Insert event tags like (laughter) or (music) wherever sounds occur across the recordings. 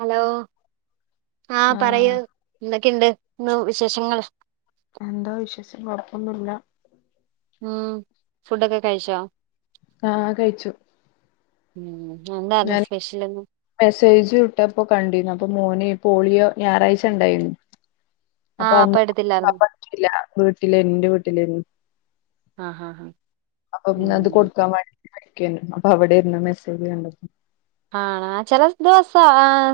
Hello ആഹ് പറയൂ എന്തൊക്കെണ്ട് ഇന്ന് വിശേഷങ്ങൾ എന്താ വിശേഷം കുഴപ്പൊന്നുല്ല ഉം ഫുഡൊക്കെ കഴിച്ചോ? ആഹ് കഴിച്ചു. ഉം എന്തായിരുന്നു ഞാന് സ്പെഷ്യല്? മെസ്സേജ് വിട്ടപ്പോ കണ്ടിരന്നു. അപ്പൊ മോന് പോളിയോ ഞായറാഴ്ച ഉണ്ടായിരുന്നു അപ്പൊ ആഹ് അന്ന് അപ്പം എടുത്തില്ലായിരുന്നു പറ്റില്ല വീട്ടില് ന്റെ വീട്ടിലെരുന്നു ആഹ് ഹാഹ് അപ്പൊ പിന്നെ അത് കൊടുക്കാൻ വാണ്ടി പൊയ്ക്കേനി. അപ്പൊ അവിടെയിരുന്ന മെസ്സേജ് കണ്ടത് ആഹ് ചില ദിവസ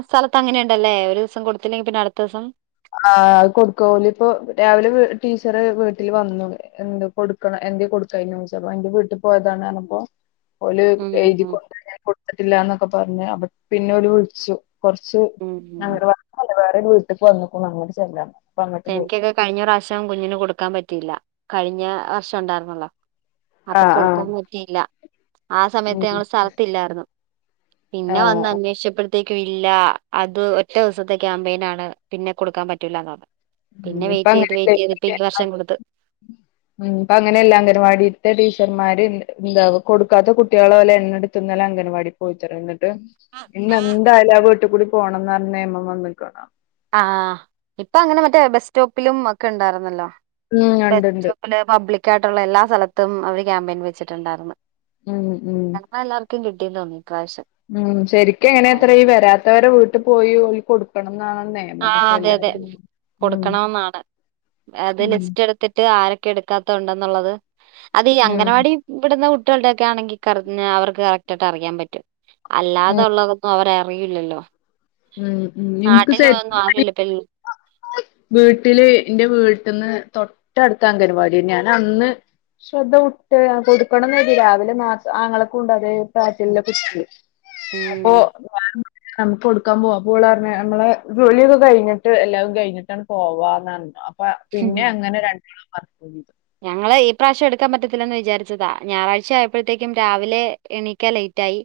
സ്ഥലത്ത് അങ്ങനെണ്ടല്ലേ ഒരു ദിവസം കൊടുത്തില്ലെങ്കിൽ പിന്നെ അടുത്ത ദിവസം ആഹ് അത് കൊടുക്ക ഓല് ഇപ്പൊ രാവിലെ ടീച്ചറ് വീട്ടിൽ വന്നു എന്ത് കൊടുക്കണം എന്തെ കൊടുക്കായിനു ചോദിച്ചു. അപ്പോ എന്റെ വീട്ടിൽ പോയതാണ് പറഞ്ഞപ്പോ ഓല് ഉം ഉം എഴുതിക്കൊട്ത്തി ഞാൻ കൊടുത്തിട്ടില്ലന്നൊക്കെ പറഞ്ഞ്. അപ്പൊ പിന്നെ ഓൽ വിളിച്ചു കൊറച്ച് ഉം ഉം അങ്ങട് വേറെ ഒരു വീട്ട്ക്ക് വന്ന്ക്ണു അങ്ങട്ട് ചെല്ലാൻ. അങ്ങട്ട് പോയി എനിക്കൊക്കെ കഴിഞ്ഞ പ്രാവശ്യം കുഞ്ഞിന് കൊടുക്കാൻ പറ്റില്ല. കഴിഞ്ഞ വർഷം ഉണ്ടായിരുന്നല്ലോ അപ്പൊ ആഹ് ആഹ് കൊടുക്കാൻ പറ്റിയില്ല ആ സമയത്ത് ഉം ഞങ്ങള് സ്ഥലത്തില്ലായിരുന്നു. പിന്നെ വന്ന് ആഹ് അന്വേഷിച്ചപ്പോൾ ത്തേകും ഇല്ല. അത് ഒറ്റ ദിവസത്തെ ക്യാമ്പയിൻ ആണ് പിന്നെ കൊടുക്കാൻ പറ്റൂല്ല എന്ന് പറഞ്ഞു ഉം പിന്നെ ഇപ്പ വെയിറ്റ് ചെയ്ത് അങ്ങനെല്ലേ വെയിറ്റ് ചെയ്ത് ഇപ്പൊ ഈ വർഷം കൊടുത്ത് ഉം ഇപ്പ അങ്ങനെയല്ലാ. അംഗൻവാടീത്തെ ടീച്ചർമാര് എന്താ കൊടുക്കാത്ത കുട്ടികളെ ഓലെ എണ്ണട് ത്ത് ന്നലെ അംഗൻവാടി പോയിത്തരാം എന്നിട്ട്. ഇന്ന് എന്തായാലും ആ വീട്ട് കൂടി പോണംന്ന് പറഞ്ഞി നിയമം വന്ന്ക്കണ് ആഹ് ആഹ് ഇപ്പ അങ്ങനെ മറ്റേ ബസ് സ്റ്റോപ്പിലും ഒക്കെ ഉണ്ടായിരുന്നല്ലോ ഉം ഇണ്ട് ഇണ്ട് ബസ്റ്റോപ്പില് പബ്ലിക്കായിയിട്ടുള്ള എല്ലാ സ്ഥലത്തും അവര് ക്യാമ്പയിൻ വെച്ചിട്ടുണ്ടായിരുന്നു. ഉം ഉം അന്ന് എല്ലാർക്കും കിട്ടീ തോന്നി ഇ പ്രാവശ്യം ഉം ശരിക്ക് എങ്ങനെത്ര ഈ വരാത്തവരെ വീട്ടിൽ പോയി ഓൽ കൊടുക്കണം ന്നാണ് നിയമം ആഹ് പക്ഷെ അതെ അതെ എല്ലാരും ഉം ഉം കൊടുക്കണോന്നാണ് അത് ലിസ്റ്റ് ഉം എടുത്തിട്ട് ട്ട് ആരൊക്കെ എടുക്കാത്തതുണ്ടെന്നുള്ളത്. അത് ഈ അംഗനവാടി ഇവിടുന്ന കുട്ടികളുടെ തൊക്കെ ആണെങ്കിൽ പർഞ്ഞ അവർക്ക് കറക്റ്റ് ആയിട്ട് അറിയാൻ പറ്റും. ഉം അല്ലാതുള്ളതൊന്നും അവര് അറിയില്ലല്ലോ ഉം ഉം ഇൻക്ക് ശരി ആരുല്ല (unintelligible) (inaudible) വീട്ടില് ന്റെ വീട്ടിന്ന് തൊട്ടടുത്താ അംഗൻവാടി എന്നാണ് ഞാൻ അന്ന് ശ്രദ്ധ വിട്ട് പോയി കൊടുക്കണന്നില്ല അതില് നാ ആങ്ങളക്കൂണ്ട് അതെ പ്രായത്തിൽ ഉള്ള കുട്ടി അപ്പൊ വ കൊടുക്ക ക്കാ പോവാ അപ്പൊ ഓള് പറ്ഞ്ഞ് നമ്മള ജോലിയൊക്കെ കഴിഞ്ഞിട്ട് എല്ലതും കഴിഞ്ഞിട്ടാണ്ട് പോവാന്ന് പറഞ്ഞ പ ഉം പിന്നെ അങ്ങനെ രണ്ടോളും മറ ഞങ്ങള് ഈ പ്രാവശ്യം എടുക്കാൻ പറ്റത്തില്ലന്ന് വിചാരിച്ചതാ ഞായറാഴ്ച ആയപ്പോഴത്തേക്കും രാവിലെ എണീക്കാൻ ലേറ്റ് ആയി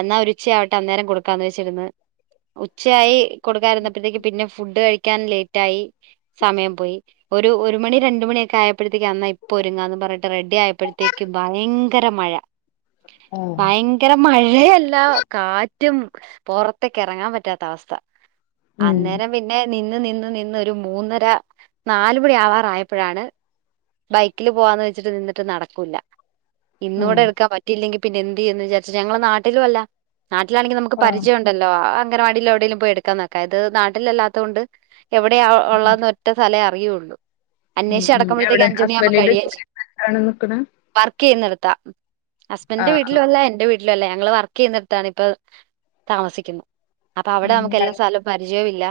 അന്നാ ഒരു ഉച്ചയാവട്ടെ അന്നേരം കൊടുക്കാന്ന് വെച്ചിരുന്ന് ഉച്ചയായി കൊടുക്കാൻ ഇര്ന്നപ്പോഴത്തേക്ക് പിന്നെ ഫുഡ് കഴിക്കാൻ ലേറ്റ് ആയി സമയം പോയി ഒരു ഒരു മണി രണ്ട് മണിയൊക്കെ ആയപ്പോ ഇപ്പോഴത്തേക്ക് അന്ന ഇപ്പൊ ഒരുങ്ങ എന്ന് പറഞ്ഞിട്ട് റെഡി ആയപ്പോഴത്തേക്ക് ഭയങ്കര മഴ ആഹ് ഭയ ങ്കര മഴയല്ല കാറ്റും പുറത്തേക് ഇറങ്ങാൻ പറ്റാത്ത അവസ്ഥ ഉം അന്നേരം പിന്നെ നിന്ന് നിന്ന് നിന്ന് ഒരു മൂന്നര നാലു മണി ആവാറായപ്പോഴാണ് ബൈക്കിൽ പോവാന്ന് വെച്ചിട്ട് നിന്നിട്ട് നടക്കൂല്ല ഉം ഇന്നൂടെ എടുക്കാൻ പ റ്റില്ലെങ്കിൽ പിന്നെ എന്ത് യെന്ന്ന്ന് ചാച്ച ഞങ്ങള നാട്ടിലുംല്ല നാട്ടിലാെങ്കിൽ നമുക്ക് ആഹ് പരിചയം ഉണ്ടല്ലോ അംഗനവാടിയില എടെയങ്കലും പോയി എടുക്കാൻ നക്ക അ ഇത് നാട്ടില അല്ലാത്തത്ണ്ട് എവിടെയാ ഉം ഉള്ളതന്ന് ഒറ്റ സ്ഥലേ അറിയുള്ളൂ ഉം അന്വേഷിച്ചട ഉം എവിടെ ഹസ്ബൻഡറിന്റെ (unintelligible) നിക്കണ വർക്ക് ചെയ്യുന്നെടുത്ത ഹസ്ബൻഡന്റെ ആഹ് വീട്ടിൽ ആഹ് വല്ല എന്റെ വീട്ട ല്ല ല്ല ഞങ്ങ വർക്ക് ചെയ്യെടുത്താണ് ഇപ്പ താമസിക്കുന്നു അപ്പ അവിടെ നമുക്ക് എല്ലാ സ്ഥലം പരിചെയു ഇല്ല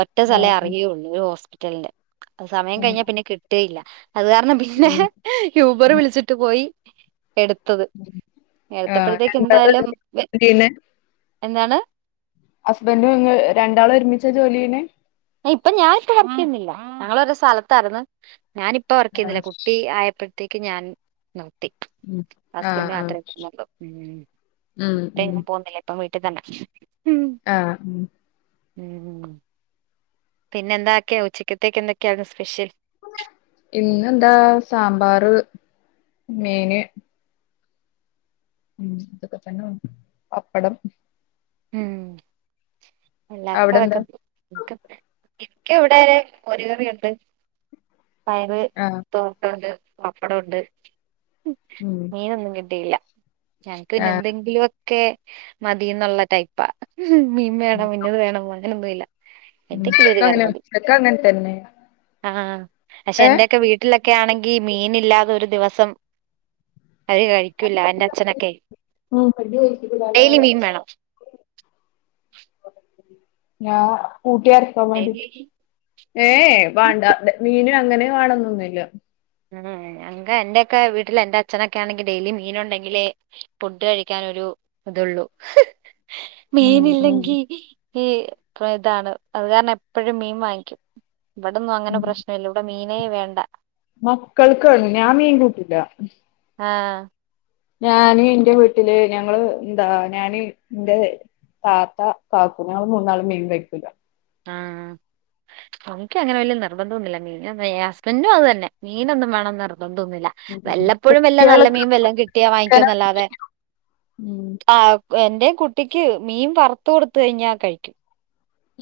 ഒറ്റ സ്ഥലവേ ആഹ് അറിയയുള്ളൂ ഒരു ഹോസ്പിറ്റലിന്റെ അത് സമയം ഉം ഉം കഴിഞ്ഞാ പിന്നെ കി ല്ല അത് കാരണം പിന്നെ ഉം യൂബർ വിളിച്ചിട്ട് പോയി എടു ത്തത് ആഹ് എടുത്തപ്പോഴത്തേക്ക് രണ്ടാളും എന്തായാലും ഒരുമിച്ചാ ജോലി ചെയ്യണെ? എന്താണ് ഹസ്ബൻഡും ഇങ് രണ്ടാളും ഒരുമിച്ച ജോലീയ്യ്ന്നെ ഇപ്പൊ ഞാനിപ്പൊ വർക്ക്‌യുന്നില്ല ഞങ്ങളൊരു സ്ഥലത്തായിന്ന് ഞാനി ഇപ്പ വർക്ക് ആഹ് ചെയ്യുന്നില്ല കുട്ടി ആയപ്പോഴത്തേക്ക് ഞാൻ നിർത്തി ഉം ആഹ് ഹസ്ബൻറ്റ് ആഹ് മാത്രേപോവുന്നുള്ളു ഉം ഉം ഇപ്പേ ഉം ഞാൻപോവുന്നില്ല ഇപ്പ വീട്ടി തന്നെ മം ആഹ് ഉം ഉം പിന്നെ എന്തൊക്കെയോ ഉച്ചിക്കത്തേക്ക് എന്തൊക്കെയാ സ്പെഷ്യൽ ഇന്ന് എന്താ സാമ്പാർ മീന് ഉം അതക്ക തന്നെ പപ്പടം ഉം എല്ലർക്കും അവിടെന്താ? അതൊക്ക ഇക് ഇക് ഇവിടെ മോര് കറിയുണ്ട് പയർ ആഹ് തോട്ടുണ്ട് പപ്പടംണ്ട് ഉം മീനൊന്നും കിട്ടില്ല ഞക്ക് ആഹ് പിന്നെന്തെങ്കിലും ഒക്കെ മതിന്നുള്ള ടൈപ്പാ ഉം മീനും ഉം ഇന്നത് വേണം അങ്ങനൊന്നും ഇല്ല എന്തൊക്കിലും ഒരു ഇവടക്കങ്ങനെ കറിമതി ഉച്ചക്കങ്ങൻ തന്നെ ആഹ് പക്ഷെ ഏഹ്? എന്റെക്കെ വീ ട്ടിലൊക്കെ ആണെങ്കിൽ മീനില്ലാതെ ഒരു ദിവസം അരി കഴി ക്കില്ല എന്റെ അച്ഛനൊക്കെ ഡെയിലി മീൻ വേണം ഞാൻ കൂട്ടിയാർക്കാൻ ഡെയിലി വേണ്ടിട്ട് ഏയ് വേണ്ട മീനും അങ്ങനെ വേണന്നൊന്നുല്ല ഉം ഞങ്ങ എന്റെയൊക്കെ വീട്ടില് എറെ അച്ഛനൊക്കെ ആണെങ്കി ഡെയ്ലി മീൻ ഉണ്ടെങ്കിലെ ഫുഡ് കഴിക്കാനൊരു ഇതള്ളൂ ഉം ഉം മീന്ല്ലെങ്കി ഈ ഇതാണ് അത് കാരണം എപ്പോഴും മീൻ വാങ്ങിക്കും ഇവിടന്നും അങ്ങനെ ഉം പ്രശ്നല്ലോ ഇവിടെ മീനേ വേണ്ട മക്കൾക്കാണ് ഞാൻ മീൻ കുട്ടൂല ആഹ് ഞാന് ഇന്റെ വീട്ടില് ഞങ്ങള് എന്താ ഞാന് ഇന്റെ താത്ത കാക്കു ഞങ്ങൾ മൂന്നാളും മീൻ കഴിക്കൂലാ ആഹ് നമുക്ക് അങ്ങനെ വലിയ നിർബന്ധംന്നുമില്ല മീന ഹസ്ബന്റും അത് തന്നെ മീനൊന്നും വേണംന്ന് നിർബന്ധംന്നുല്ല ഉം. വെല്ലപ്പോഴും വെല്ലം നല്ല കുട്ടികൾക്ക് മീൻ വെല്ലം കിട്ടിയാ ചിക്കന് വാങ്ങിക്കോന്നല്ലാതെ ഉം ആഹ് എന്റെ കുട്ടിക്ക് മീൻ വറുത്ത് കൊടുത്ത കഴിഞ്ഞാ കഴിക്കും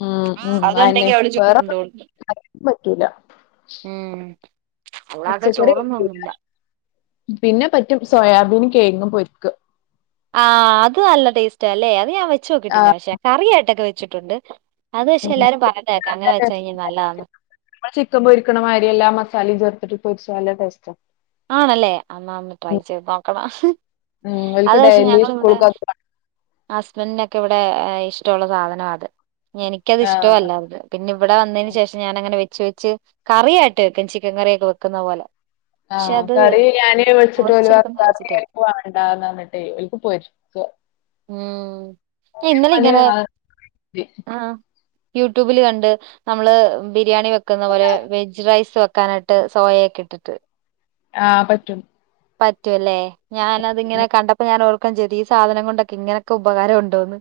ഉം ഉം അയന്നെ അത്ണ്ടെങ്കി അവിടെ ചോറ് വേറെ ഉണ്ടോളും കറിയൊന്നും പറ്റൂല ഉം അവളാതെ പച്ചക്കറി ചോറൊന്നും പറ്റൂല ഒന്നുല്ല പിന്നെ പറ്റും സോയാബീൻ കേങ്ങും പൊര്ക്ക ആഹ് അത് നല്ല ടേസ്റ്റാ അല്ലെ അത് ഞാൻ വെച്ച് ആ, ക്കിട്ടില്ല പക്ഷെ കറിയായിട്ടൊക്കെ വെച്ചിട്ടുണ്ട് അത് പക്ഷെ ഉം. എല്ലാരും പറഞ്ഞതേക്കാം അങ്ങെ വെച്ച കഴിഞ്ഞഞ് നല്ലതാണ് നമ്മ ചിക്കൻ പൊരിക്കണമാതിരി എല്ലാ മസാലയും ചേർത്തിട്ട് പൊരിച്ചാ നല്ല ടേസ്റ്റ ആണല്ലേ അമ്മ അമ്മ ട്രൈ ചെയ്ത് നോക്കണം ഉം ഓൽക്ക് അത്ക്ഷെ ഡെയിലി ഞങ്ങള ഇവിടെ സ്കൂൾക്ക് അത് വാണം ഹസ്ബന്റിനൊക്കെ ഇവിടെ ഇഷ്ടള്ള സാധനം അത് എനിക്കത് ആഹ് ഇഷ്ടല്ല അത് പിന്നെ ഇവിടെ വന്നതിന് ശേഷം ഞാൻ അങ്ങനെ വെച്ച് വെച്ച് കറി ആയിട്ട് വെക്കും ചിക്കൻ കറിയൊക്കെ വെക്കുന്ന പോലെ പക്ഷെ ആഹ് അത് കറി ഞാന് വെച്ച്ട്ട് ഓല് മുറിച്ചെടുക്കുന്ന വെച്ചിട്ട് ഭർത്താവ് വണ്ടാന്ന്റഞ്ഞിട്ടേ ഓൽക്ക് പൊര് (unintelligible) ഉം ഇന്നലെ ഓന് ഇങ്ങനെ അത് മതി. യൂട്യൂബിൽ കണ്ട് നമ്മള് ബിരിയാണി വെക്കുന്ന പോലെ വെജ് റൈസ് വെക്കാനായിട്ട് ട്ട് സോയക്കെ ഇട്ടിട്ട് ആഹ് പറ്റും പറ്റുവല്ലേ ഞാന ഉം തിങ്ങനെ കണ്ടപ്പോ ഞാനോർ ഈ സാധനം കൊണ്ടൊക്കെങ്ങനൊക്കെ ഉപകാരം ഉണ്ടോ എന്ന്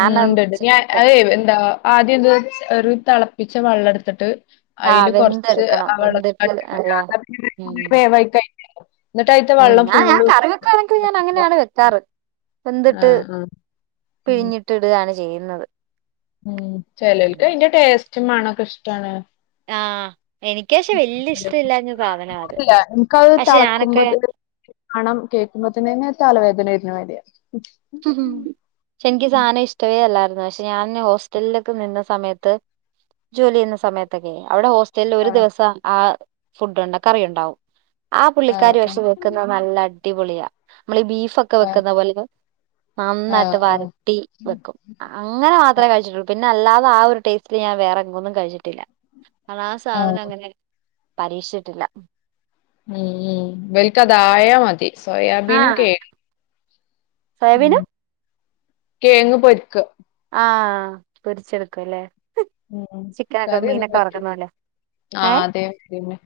ഉ ഉണ്ട് ഉണ്ട് ഞാൻ അത എന്താ ആദ്യം എന്ത ഒരു തിളപ്പിച്ച വെള്ളം ടുത്തിട്ട് ആഹ് അയ്ല് കുറച്ച് വെന്തെടുക്കണം വെള്ളത് വെന്തിട്ട് അല്ലേ ഉം വേവായി കയിഞ്ഞ ഉം ഞാ കറി കണക്കിൽ ഞാൻ ഊറ്റിയെടുത്തിട്ട് അങ്ങനെയാണ് വെക്കാറ് വെന്തിട്ട് ആഹ് ആഹ് പിഴിഞ്ഞിട്ട് ഇടാണ് ചെയ്യുന്നത് ചേലോൽക്ക് അയ്ന്റെ ടേസ്റ്റും മ ണൊക്കെ ഇഷ്ടാണ് ആഹ് എനിക്ക് പക്ഷെ വല്യ ഇഷ്ടമില്ലാഞ്ഞ സാധനാ അത് ഇല്ല ന്ക് അത് പക്ഷെ തളക്കുമ്പോ ഞാനൊക്കെ മണം കേൾക്കുമ്പോത്തന്ന തന്നെ തലവേദന വെരുന്ന മാരിയാ ഉം ക്ഷെ എനിക്ക് സാധനം ഇഷ്ടവേ അല്ലായിരുന്നു പക്ഷെ ഞാൻ ഹോസ്റ്റലിലൊക്കെ നിന്ന സമയത്ത് ജോലി യ്യന്ന സമയത്തൊക്കെ അവിടെ ഹോസ് ല്ല് ഒരു ആഹ് ദിവസം ആ ഫുഡ്ണ്ട് ആ കറി ഉണ്ടാവും ആ ആഹ് പുള്ളിക്കാരി ക്ഷേ വെക്കുന്നത് ആഹ് നല്ല അടിപൊളിയാ നമ്മൾ ഈ ബീഫൊക്കെ വെക്കുന്ന പോലെ നന്നായിട്ട് ആഹ് ആഹ് ആഹ് ആഹ് വരട്ടി ഉം വെക്കും അങ്ങനെ മാത്രേ കഴിച്ചിട്ടുള്ളൂ പിന്ന അല്ലാതെ ആ ഒരു ടേസ്റ്റില് ഞാൻ വേറെങ്ങൊന്നും കഴിച്ചിട്ടില്ല ആ ആ സാധനം അങ്ങനെ പരീക്ഷിച്ചിട്ടില്ല ഉം ഉം വൽക്ക് അത ആയ മതി സോയാബീനും കേ സോയബീനും കേങ്ങ് പൊര്ക്ക ആഹ് പിരിച്ചെടുക്കുംല്ലേ ഉം കറി ഒന്നും പറ്റൂല പോലെ ആ ഏ അതെ പിന്നെ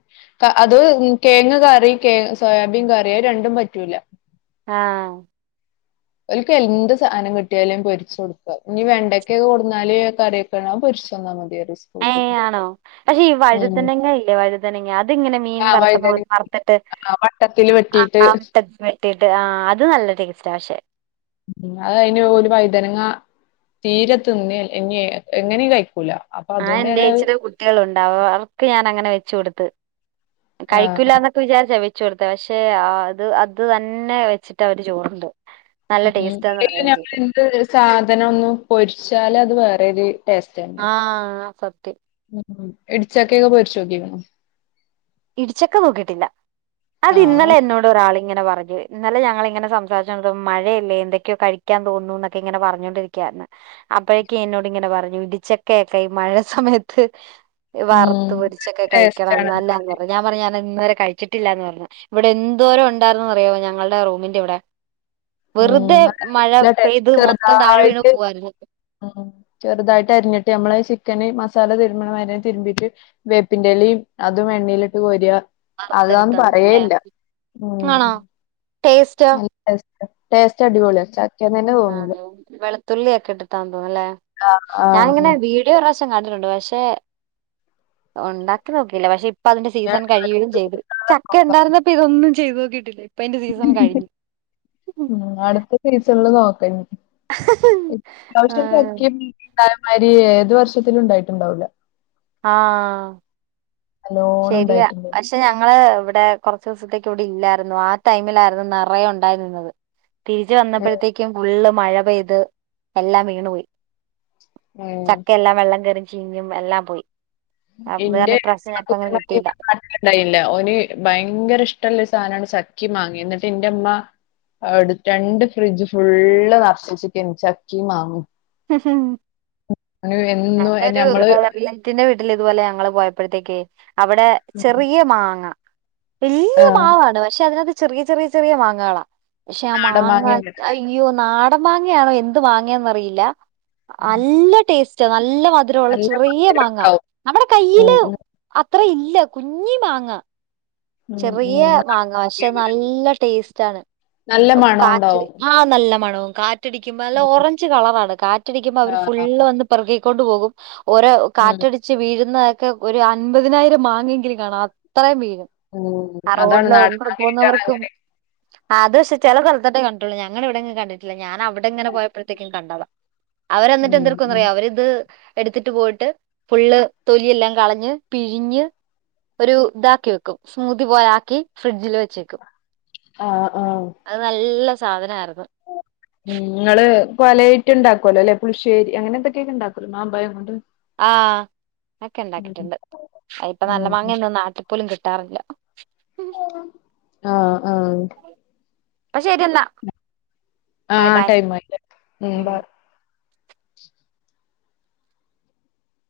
ക അത് കെയങ് കറി കെ സോയാബീൻ കറി അഹ് രണ്ടും പറ്റൂല ആഹ് ഒൽക്ക് എന്ത് സാധനം കിട്ടിയാലും പൊരിച്ച് കൊടുക്ക, ഇനി വെണ്ടക്ക്‌യൊക്കെ കൊട്ന്നാല് കറി ക്ക്‌ണോ അത് പൊര്ച്ചന്ന മതി അറി സ് ഏ ആണോ പക്ഷെ ഈ വഴുനങ്ങ ഇല്ലേ വഴുതനെങ്ങാ അത് ഇങ്ങനെ മീൻ ആ വറക്കന്ന് പോലെ വഴുതനങ്ങ വറത്തിട്ട് ആ വട്ടത്തിൽ വെട്ടിയിട്ട് ആഹ് വട്ടത്തി വെട്ടിട്ട് ആ അത് നല്ല ടേസ്റ്റാ പക്ഷെ ഉം അത് അയ്ന് ഓല് വൈതനങ്ങ തീരെ തിന്നെല്ല ഇഞ്ഞി എങ്ങനിം കയ്ക്കൂല ആ എൻന്റെചിടെ കുട്ടിയാളുണ്ടാവു. അവർക്ക് ഞാനങ്ങനെ വെച്ച് കൊടുത്ത്. ആ ആ കഴിക്കൂലാന്നൊക് ക്കെ വിചാരിച്ച വെച്ചു കൊടുത്ത പക്ഷെ അത് അത് തന്നെ വെച്ചിട്ട് അവര് ചോറ് ണ്ട് ഉം അല്ലേലും നമ്മള് എന്ത്‌ സാധനം ഒന്ന് പൊരിച്ചാലത് വേറെരു ടേസ്റ്റ്ണ് ആഹ് സത്യം ഇടിച്ചക്കയൊക്കെ പൊരിച്ചോക്കിണോ ഇടിച്ചക്കെ നോക്കിയിട്ടില്ല, അത് ആഹ് ഇന്നലെ എന്നോട് ഒരാളി ഇങ്ങനെ പറഞ്ഞു ഇ. ന്നലെ ഞങ്ങളിങ്ങനെ സംസാരിച്ചു കൊണ്ടി മഴയല്ലേ എന്തൊക്കെയോ കഴിക്കാൻ തോന്നൂ ന്നൊക്കെ ഇങ്ങനെ പറഞ്ഞോണ്ടിരിക്കായിരുന്നു അപ്പോഴേക്കെ എന്നോടിങ്ങനെ പറഞ്ഞു ഇടിച്ചക്കെയൊക്കെ ഈ മഴ സമയത്ത് ഉം വറുത്ത് പൊരിച്ചൊക്കെ ടേസ്റ്റ് കഴിക്കണം ആണ് ന്നല്ലാന്ന് പറഞ്, ഞാൻ പറഞ്ഞ് ഞാ അത് ഇന്ന് വരെ കഴിച്ചിട്ടില്ലാന്ന് പറഞ്ഞു ഇവിടെ എന്തോരം ഉണ്ടായിരുന്നു ന്നറിയാമോ ഞങ്ങൾടെ റൂമിന്റെ ഇവിടെ വെറുതെ ഉം അത് മഴ നല്ല ടേസ്റ്റ് പെയ്ത് മൊത്തം താഴെ വീണ് ചെറുതായിട്ട് പോവായിരുന്നു ഉം ഉം ചെറുതായിട്ട് അരിഞ്ഞിട്ട് നമ്മള ചിക്കന് മസാല തിരുമ്പണ മായിരി തിരുമ്പീട്ട് വേപ്പിന്റെലിം അതും എണ്ണീ ലിട്ട് കോര്യ അതാന്ന് വറുത്തെടുത്താ മതി അല്ലേ പറയേല്ല ഉം ആണോ ടേസ്റ്റോ ടെസ്റ്റ്‌ ടേസ്റ്റ് അടിപൊളിയാചാ ആഹ് ലെ വെളത്തുള്ളി ഒക്കെ ഇട്ട്ട്ടാൺ തോന്ന്ണു ല്ലേ ആഹ് ആഹ് ഞാങ്ങനെ ഉം വീ ട്ടീ ഒരു പ്രാവശ്യം കണ്ടിട്ടുണ്ട് പഷെ ഒണ്ടാക്കി നോക്കില്ല പഷെ ഇപ് ഇപ്പ അതിന്റെ സീസൺ കഴിയലും ചെയ്ത് അടുത്ത സീസണില് ചക്ക നോക്കാം. ണ്ടാർന്നപ്പ ഇതൊന്നും ചെയ്തോക്കീട്ടില്ല ഇപ്പതിന്റെ സീസൺ കഴ്ഞ് ഉം അടുത്ത സീസൺ ല് നോക്കഞ് എത്യാവശ്യം ആഹ് ചക്കെന്ന് ണ്ടായമായ്രി ഏതു വർഷത്തിലുണ്ടായിട്ടുണ്ടാവൂല ആഹ് നല്ലോണം ശരിയാ ഉണ്ടായിട്ടുണ്ട് അഷ് ഷെ ഞങ്ങള് ഇവടെ കൊറ്ച്ചീസത്തേക്ക് ഇവിടെ ഇല്ലായിരുന്നു ആ ടൈമിലായിരുന്നു നെറയെ ഉണ്ടായിരുന്നത് തിരിച്ച് ഉം വന്നപ്പഴത്തേക്കും ഫുള്ള് മഴ പെയ്ത് എല്ലാം വീണു പോയി ഉം ചക്കയെല്ലാം വെള്ളം കേറി ചീഞ്ഞും എല്ലാം പോയി. അപ്പ് വേം ഇപ്പ്രാശ്യത്തിന് (unintelligible) (inaudible) ണ്ടായില്ല ഓന് ഭയങ്കര ഇഷ്ടള്ള ര് സാനാണ് ചക്കിം മാങ്ങിം ന്നട്ട് ന്റെ മ്മ അവ്ട് രണ്ട് ഫ്രിഡ്ജ് ഫുള്ള് നർചച്ചക്കേനി ചക്കിം മാങ്ങിം അങ്ങനെ എന്നും ഏ ഞമ്മള് റ്റിന്റെ വീട്ടില് ഇതുപോലെ ഞങ്ങള് പോയപ്പോഴത്തേക്കേയ് അവിടെ ഉം. ചെറിയ മാങ്ങ വല്യ ആഹ് മാവാണ്. പക്ഷെ അതിനഹത്ത് ചെറിയ ചെറിയ ചെറിയ മാങ്ങാളാ പക്ഷെ ആ നാടൻ മാങ്ങേക്കാരം. മാങ്ങഅയ് ഇയ്യോ നാടം മാങ്ങയാണോ എന്ത് മാങ്ങേന്നറിയില്ല ഉം. അല്ല ടേസ്റ്റ നല്ല മധുരവുള്ള നല്ല ചെറിയ മാങ്ങ മധുരണ്ടാവും. നമ്മടെ ഉം കയ്യില് ഉം. അത്ര ഇല്ല കുഞ്ഞി മാങ്ങ ഉം ചെറിയ ഉം. മാങ്ങ പഷെ നാടൻ നല്ല ടേസ്റ്റ് ആണ് നല്ല കാറ്റ് മണോണ്ടാവും. ആഹ് നല്ല മണവും കാറ്റടിക്കുമ്പോ നല്ല ഓറ ഉം. ഞ്ച് കളറാണ് കാറ്റടിക്ക്മ്പോ അവര് ആഹ്. ഫുള്ള് വന്ന് പെറ്ക്കി ക്കൊണ്ട് പോകും ഓരോ ഉം. കാറ്റടിച് ച്ച് വീഴുന്നഹക്കെ ഒരു അൻപതിനായിരം മാങ്ങെങ്കിലും കാണും അത്രയും വീഴും ഓഹോ ആഹ് റോഡില വന്ന് പോവുന്നവർക്കും ആഹ് അത് പക്ഷെ ചെല സ്ഥൽത്തൊക്കെ കണ്ട്ട്ടുള്ളൂ ഞങ്ങളെവിടെ എങ്ങും കണ്ടിട്ടില്ല ഞാനവിടെങ്ങനെ പോയപ്പഴത്തേക്കും കണ്ടതാ അവരെന്നിട്ട് ഉം ഉം. ന്തെടുക്കുന്നറിയോ അവരിത് എടുത്തിട്ട് പോയിട്ട് ഫുള്ള് തൊലിയെല്ലാം കളഞ്ഞ് പിഴിഞ്ഞ് ഒരു താക്കി വെക്കും സ്മൂതി പോലാക്കി ഫ്രിഡ്ജിൽ വെച്ചേക്കും ആഹ് ആഹ് അത് നല്ല സാധനാര്ന്നു ഉം ങ്ങള് പലേറ്റും ണ്ടാക്കല്ലോ ല്ലെ പുള്ശ്ശേരി അങ്ങനെ എന്തൊക്കെക്കെ ണ്ടാക്കല്ലോ മാമ്പയം കൊണ്ട് ആഹ് അക്കെ ഉം ണ്ടാക്കിട്ട്ണ്ട് അയിപ്പ നല്ല ഉം മാങ്ങയൊന്നും നാട്ടി പോലും കിട്ടാറില്ല ആഹ് ആഹ് പ്പ ശരി ന്നാ ആഹ് ടൈമായിട്ട് ഉം